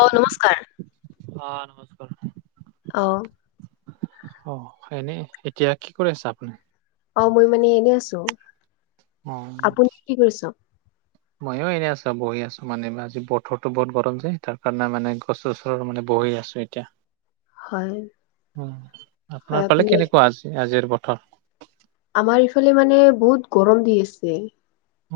অঁ নমস্কাৰ। অঁ নমস্কাৰ। অ অ, এনেই এতিয়া কি কৰি আছা আপুনি। অ মই মানে এনেই আছো, অ আপুনি কি কৰিছ? ময়ো এনেই আছো বহি আছো মানে আজি বতৰো বহুত গৰম যে তাৰ কাৰণে মানে গছৰ ওচৰত মানে বহি আছো এতিয়া। হয় উম, আপোনাৰ হয় ফালে আপুনি কেনেকুৱা আজি আজিৰ বতৰ। আমাৰ ইফালে মানে বহুত গৰম দি আছে।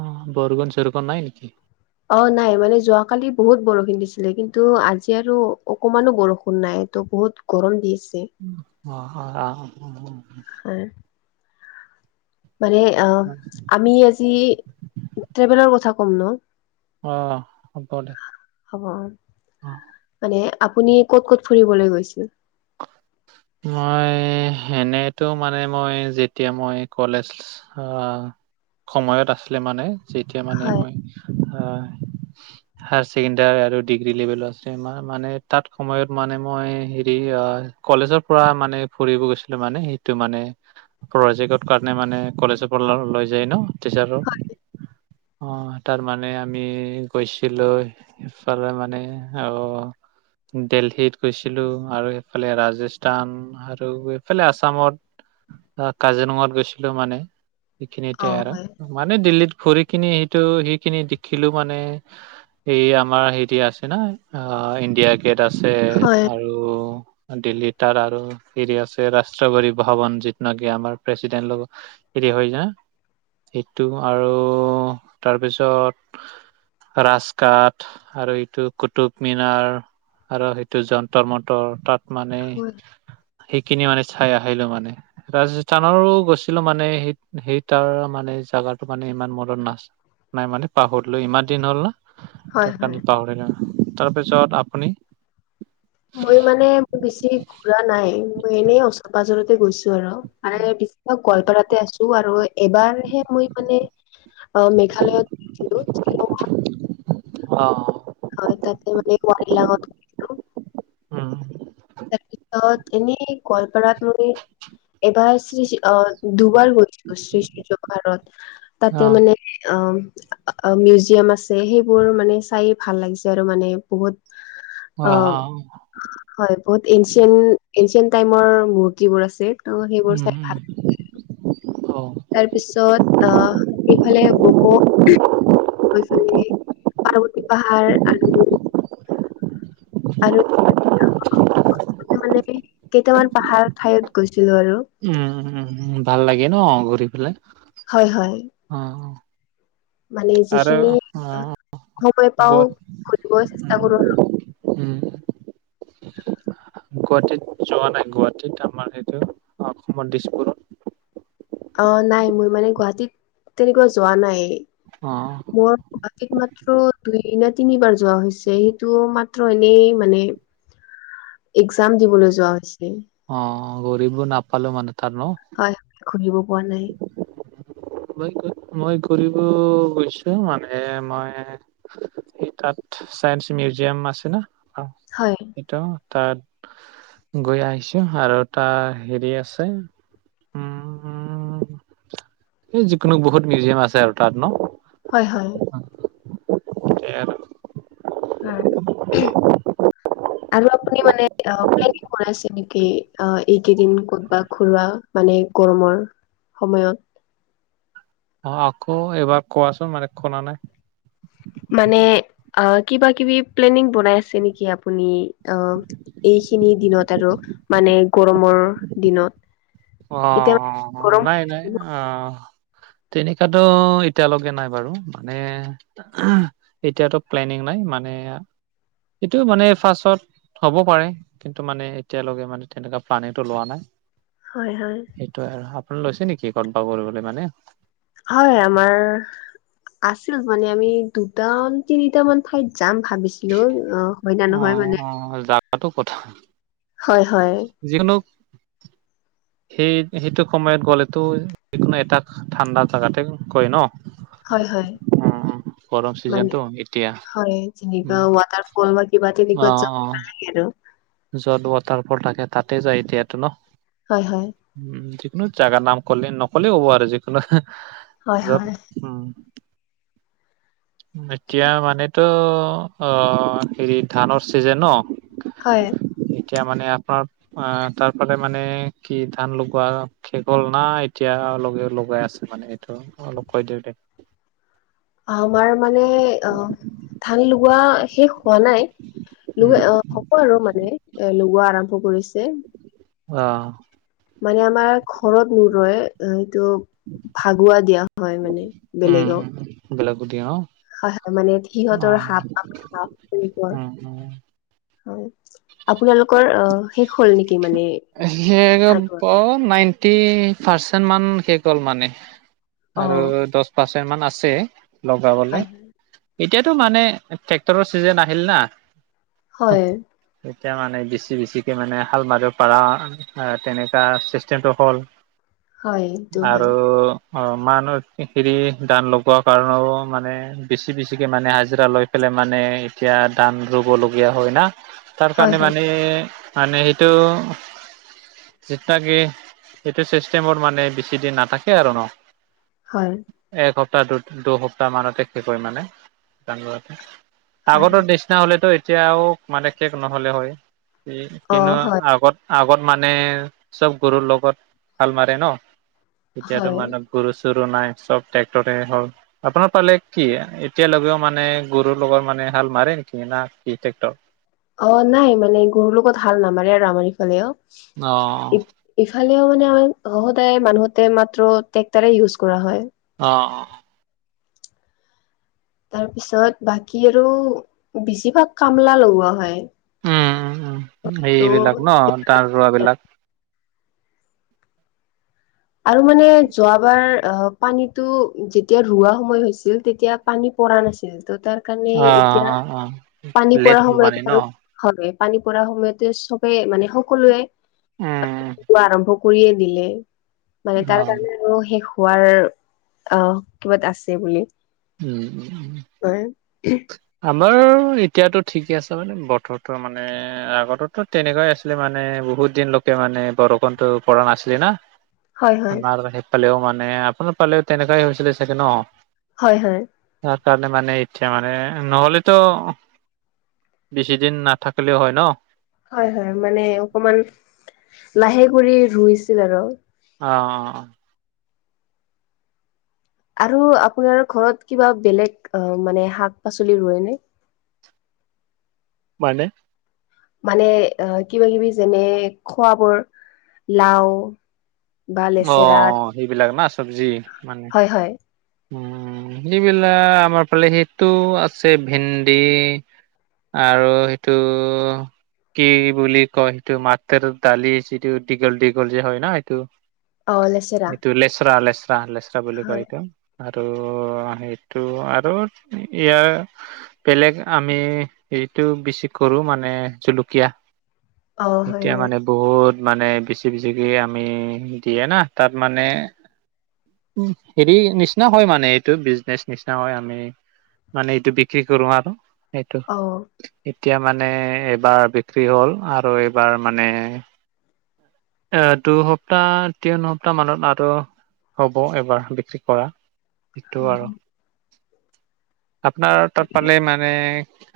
অঁ, বৰষুণ চৰখুণ নাই নেকি? অঁ নাই মানে যোৱাকালি বহুত বৰষুণ দিছিলে, কিন্তু আজি আৰু অকমানো বৰষুণ নাই, তো বহুত গৰম দি আছে। অঁ হয় অঁ হয়। মানে আঁ আমি আজি ট্ৰেভেলৰ কথা ক'ম ন। অঁ হ'ব দে। হব। অঁ মানে আপুনি ক'ত ক'ত ফুৰিবলে গৈছিল। মই সেনেতো মানে মই যেতিয়া মই কলেজ আহ সময়ত আছিলে, মানে যেতিয়া মানে মই হয়। হায়াৰ ছেকেণ্ডাৰী আৰু ডিগ্ৰী লেভেলৰ আছে মানে তাত সময়ত মানে মই হেৰি আ কলেজৰ পৰা মানে ফুৰিব গৈছিলো মানে সেইটো মানে। প্ৰজেক্টৰ কাৰণে মানে কলেজৰ পৰা লৈ যায় ন টিচাৰৰ। অঁ তাৰমানে আমি গৈছিলো। ইফালে মানে অ দেলহীত গৈছিলো আৰু সিফালে ৰাজেচ- টান আৰু এইফালে আছামত কাজিৰঙাত গৈছিলো মানে। সেইখিনি অ এতিয়া আৰু, হয় মানে দিল্লীত ঘুৰি কিনি সেইটো সিখিনি দেখিলো মানে এই আমাৰ হেতি আছে ন অঁ ইণ্ডিয়া গেট আছে হয় আৰু দিল্লীত তাৰ আৰু হেৰি আছে ৰাষ্ট্ৰপতি ভৱন যিটো নেকি আমাৰ প্ৰেচিডেন্ট হেৰি হয় না, সেইটো আৰু তাৰপিছত ৰাজঘাট আৰু এইটো কুটুব মিনাৰ। আৰু সেইটো যন্ত্ৰ মন্তৰ তাত মানে হয় সেইখিনি মানে চাই আহিলো মানে। ৰাজস্থানৰো গৈছিলো মানে, সেই সেই তাৰ মানে জাগাটো মানে ইমান মনত নাছিল। নাই মানে পাহৰিলো ইমান দিন হ'ল না। হয় তাৰ হয় কাৰণে পাহৰিলো, তাৰপিছত আপুনি? মই মানে বেছি ঘুৰা নাই, মই এনেই ওচৰ পাজৰতে গৈছো আৰু। মানে দিশভ গোৱালপাৰাতে আছো আৰু এবাৰহে মই মানে অ মেঘালয়ত আছিলো শ্বিলংত অঁ হয় তাতে মানে বোৱাৰী লগত উম তাৰপিছ ত এনে গলপাৰাত তুমি এবাৰ শ্ৰী আহ দুবাৰ গৈছিলো শ্ৰী সূৰ্য ভাৰত অ তাতে মানে অ মিউজিয়াম আছে সেইবোৰ মানে চাইয়ে ভাল লাগিছে আৰু মানে বহুত অ হয় বহুত এনচিয়েন এনচিয়েনট টাইমৰ মূৰ্তিবোৰ আছে ত' সেইবোৰ উম চাই ভাল উম অ'। তাৰপিছত অ এইফালে বক' [inaudible] পাৰ্বতী পাহাৰ আৰু আৰু মানে কেইটামান পাহাৰ ঠাইত গৈছিলো আৰু। উম উ উম উম ভাল লাগে ন ঘূৰি পেলাই হয় হয় অ'। মানে আৰু যিখিনি অ সময় পাও গদ ঘুৰিব চেষ্টা কৰো উম। গুৱাহাটীত যোৱা নাই গুৱাহাটীত আমাৰ সেইটো অসমৰ দিছপুৰত। অ নাই মোৰ মানে গুৱাহাটীত তেনেকুৱা যোৱা নাই। অ'। মোৰ গুৱাহাটীত মাত্ৰ দুই নে তিনিবাৰ যোৱা হৈছে সেইটো মাত্ৰ এনেই মানে। [unintelligible] এক্সম দিবলৈ যোৱা হৈছে অ ফুৰিব নাপালো মানে তাত ন। [inaudible] খুৰিব পোৱা নাই মই মই ঘূৰিব গৈছো মানে মই সেই তাত চাইন্স মিউজিয়াম আছে না অ'। হয়। তাত গৈ আহিছো আৰু তাৰ হেৰি আছে উম এই যিকোনো বহুত মিউজিয়াম আছে আৰু তাত ন। হয় হয়। আৰু। [inaudible] হয়। [unintelligible] হয়। [unintelligible] আৰু আপুনি মানে প্লেনিং কৰাইছে নেকি এইকেইদিন ক'তবা ঘোৱা মানে গৰমৰ সময়ত। অঁ আকৌ এবাৰ কোৱাচোন মানে শুনা নাই। মানে কিবা কিবি প্লেনিং বনাই আছে নেকি আপুনি অ'। এইখিনি দিনত আৰু মানে গৰমৰ দিনত। অ এতিয়া মানে গৰম নাই হৈ নাই আছে ন। অ'। তেনেকাতো এতিয়ালৈকে নাই বাৰু মানে এতিয়াতো প্লেনিং নাই মানে এইটো মানে ফাৰ্ষ্চত হ'ব পাৰে কিন্তু মানে এতিয়ালৈকে মানে তেনেকুৱা প্লানিংটো লোৱা নাই। হয় হয়। সেইটোৱে আৰু আপুনি লৈছে নেকি কত বা কৰিবলৈ মানে। হয় আমাৰ আছিল মানে আমি দুটা তিনিটা মান ঠাইত যাম ভাবিছো। ছিলো অ হয় ন অ নহয় মানে। অ'। তাতো কথা। হয় হয়। যিকোনো সেই সেইটো সময়ত গ'লেতো যোনো এটা ঠাণ্ডা জোগাতে কয় ন। [unintelligible] অ গৰম চিজনটো এতিয়া উম ক' বা কিবা তেনে অ কত যাব অ নালাগে আৰু। য'ত ৱাটাৰ ফল থাকে তাতে যায় এতিয়াতো ন। হয় হয়। উম যিকোনো জাগাৰ নাম কলে নক'লে হ'ব আৰু যিকোনো হয় হয় যত উম। এতিয়া মানেতো অ হেৰি ধানৰ চিজনে ন। হয় এতিয়া মানে আপোনাৰ অ তাৰ ফালে মানে কি ধান লগোৱা। শেষ হ'ল না এতিয়া লগে লগাই আছে মানে এইটো অলপ কৈ দিয়ক দে। আমাৰ মানে অ ধান লগোৱা শেষ হোৱা নাই। লগ উম আহ হ'ব আৰু মানে এ লগোৱা আৰম্ভ কৰিছে। অ। মানে আমাৰ ঘৰত ন ৰয় এইটো ভাগুৱা দিয়া হয় মানে। উম বেলেগক উম সেইবিলাকো দিয়ে ন। হয় হয় মানে সিহঁতৰ সাপ সাপ বুলিনে ক। হয় আপোনালোকৰ অ শেষ হ'ল নেকি মানে। সে ভাগৰ নাইনটি পাৰ্চেন্ট মান শেষ গ'ল মানে। অ আৰু দহ পাৰ্চেণ্ট মান আছে হয় লগাবলৈ। এতিয়াতো মানে ট্ৰেক্টৰৰ চিজন আহিল না। হয়। এতিয়া মানে বেছি বেছিকে মানে হাল মাৰ পৰাাৰা তেনেকুৱা চিষ্টেমটো হ'ল হয় এইটো হয় আৰু অ মানহ হেৰি দান লগোৱা কাৰণেও মানে বেছি বেছিকৈ মানে হাজিৰা লৈ পেলাই মানে এতিয়া ধান ৰুবলগীয়া হয় না। তাৰ হয় কাৰণে হয় মানে মানে সেইটো এইেটো চিষ্টেমৰ মানে বেছি দিন নাথাকে আৰু ন। হয়। একসপ্তাহ দু দুসপ্তাহ মানতে শেষ কৰি মানে ধান হয় হয় আগতৰ দৃষ্ট নিচিনা হ'লেতো এতিয়াও মানে শেক নহ'লে হয় অ হয় আগত আগত মানে চব গৰুৰ লগত হাল মাৰে ন এতিয়াতো হয় মানুহ গৰু চৰু নাই চব ট্ৰেক্টৰে হ'ল। আপোনাৰ ফালে কি এতিয়ালৈকেও মানে গৰুৰ লগত মানে হাল মাৰে নেকি না কি টেক্টৰ। অ নাই মানে গৰুৰ লগত হাল নামাৰে আৰু আমাৰ ইফালে অ। অ। ইফালেও মানে আমাৰ সদায় মানুহতে মাত্ৰ ট্ৰেক্টাৰে ইউজ কৰা হয়। অ অ। তাৰ পিছত বাকী আৰু বেছিভাগ কামলা লগোৱা হয়। উম উ উম এইবিলাক ত' ন ধান ৰোৱা বিলাক। আৰু মানে যোৱাবাৰ অ পানীটো যেতিয়া ৰোৱা সময় হৈছিল তেতিয়া পানী পৰা নাছিল ত' তাৰ কাৰণে অ এতিয়া অ অ পানী লেট পৰা হ'ল মানে সময়ত ন? আৰু। হয় পানী পৰা সময়তে চবে মানে সকলোৱে উম। আৰম্ভ কৰিয়ে দিলে। মানে তাৰ অ', কাৰণে আৰু শেষ হোৱাৰ আহ কিবাত আছে বুলি। উম। উম। আমাৰ এতিয়াতো ঠিকে আছে মানে বতৰটোৰ মানে আগততো তেনেকুৱাই আছে। মানে বহুত দিন লোকে মানে বৰষুণটো পৰা নাছিলে না? হয় হয় আমাৰ সেইফালেও মানে, আপোনাৰ ফালেও তেনেকুৱাই হৈছিলে চাগে ন? হয় হয়। তাৰ কাৰণে মানে এতিয়া মানে নহলেতো, বেছিদিন নাথাকিলেও হয় ন? হয় হয়, মানে অকমান লাহে কৰি ৰুইছিল আৰু। অ অ অ। আৰু আপোনাৰ ঘৰত কিবা বেলেগ মানে শাক পাচলি ৰুৱে নে? মানে? মানে আহ কিবা কিবি যেনে, খোৱা বোৰ লাও বা অ লেচেৰা সেইবিলাক না চবজি মান হয় হয়। উম, সেইবিলাক আমাৰ ফালে সেইটো আছে ভেণ্ন্দি আৰু সেইটো কি বুলি কয় সেইটো মাতৰ দালি যিটো দীঘল দীঘল যে হয় ন এইটো অ লেচেৰা এইটো লেচৰা লেচৰা লেচৰা বুলি হয় কয় ইটো। আৰু সেইটো আৰু ইয়াৰ বেলেগ আমি এইটো বেছি কৰো মানে জলকীয়া অ হয় এতিয়া হয় মানে বহুত মানে বেছি বেছিকে আমি দিয়ে না? তাত মানে উম। হেৰি নিশ নহয় মানে, এইটো বিজনেছ নিচিনা হয় আমি মানে এইটো বিক্ৰী কৰো আৰু। সেইটো অ এতিয়া মানে এইবাৰ বিক্ৰী হ'ল আৰু এইবাৰ মানে এ দুসপ্তাহ তিনি সপ্তাহ মানত আৰু হ'ব এবাৰ বিক্ৰী কৰা। সেইটো আৰু আপোনাৰ তাত পালে মানে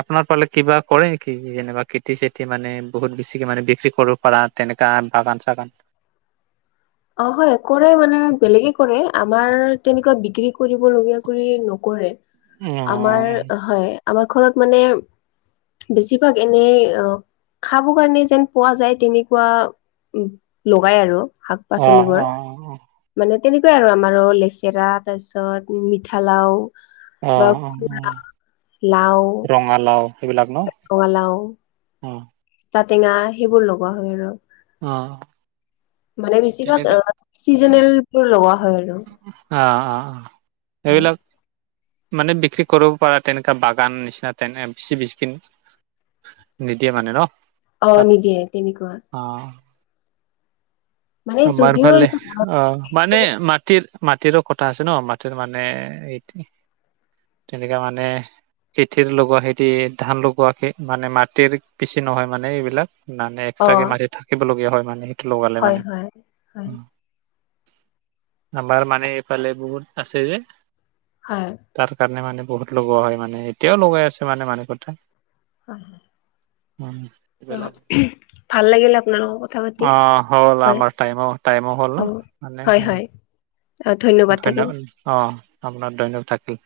আপোনাৰ ফালে কিবা কৰে কি? যেনিবা খেতি চেতি মানে বহুত বেছিকে মানে বিক্ৰী কৰো পাৰা তেনেকা বাগান চাগান অ হয় কৰে মানে বেলেগে কৰে, আমাৰ তেনেকুৱা বিক্ৰী কৰিব লগীয়া কৰি নকৰে। অ আমাৰ হয়। আমাৰ ঘৰত মানে বেছিভাগ এনেই অ খাব কাৰণে যেন পোৱা যায়, তেনেকুৱা লগাই আৰু। শাক অ পাচলিবোৰ। অ অ মানে তেনেকুৱাই আৰু আমাৰো লেচেৰা তাৰ পিছত মিঠালাও অ অ বা অ কোমোৰা, লাও ৰঙালাও সেইবিলাক ন? টেঙা সেইবোৰ লগোৱা হয় আৰু। অ মানে বেছিভাগ তেনেকা আহ চিজনেল বোৰ লগোৱা হয় আৰু। অ অ অ। এইবিলাক মানে বিক্ৰী কৰিব পাৰা তেনেকা বাগান নিচিনা তেনে বেচি বেচিকে নিদিয়ে মানে ন? অ তাত নিদিয়ে তেনেকুৱা। অ। মানে যদিও আমাৰফালে এইটো অ মানে মাটিৰ মাটিৰো কথা আছে ন, মাটিৰ মানে এই তেনেকা মানে খেতিৰ লগোৱা খেতি ধান লগোৱাকে মানে মাটিৰ বেছি নহয় মানে এইবিলাক। মানে এক্সট্ৰাকে অ' মাটি থাকিবলগীয়া হয় মানে। সেইটো লগালে হয় মানে হয়, হয়। আমাৰ মানে এইফালে বহুত আছে যে। হয়। তাৰ কাৰণে মানে বহুত লগোৱা হয় মানে এতিয়াও লগাই আছে মানে মানুহ কথা। হয় হয়। উম। ত উহ ভাল লাগিলে আপোনাৰ লগত কথা পাতি অ হ'ল হয়। আমাৰ টাইমো - টাইমো হ'ল ন হ'ব মানে হয়, অ। হয় ধন্যবাদ, অ আপোনাৰ ধন্যবাদ থাকিল।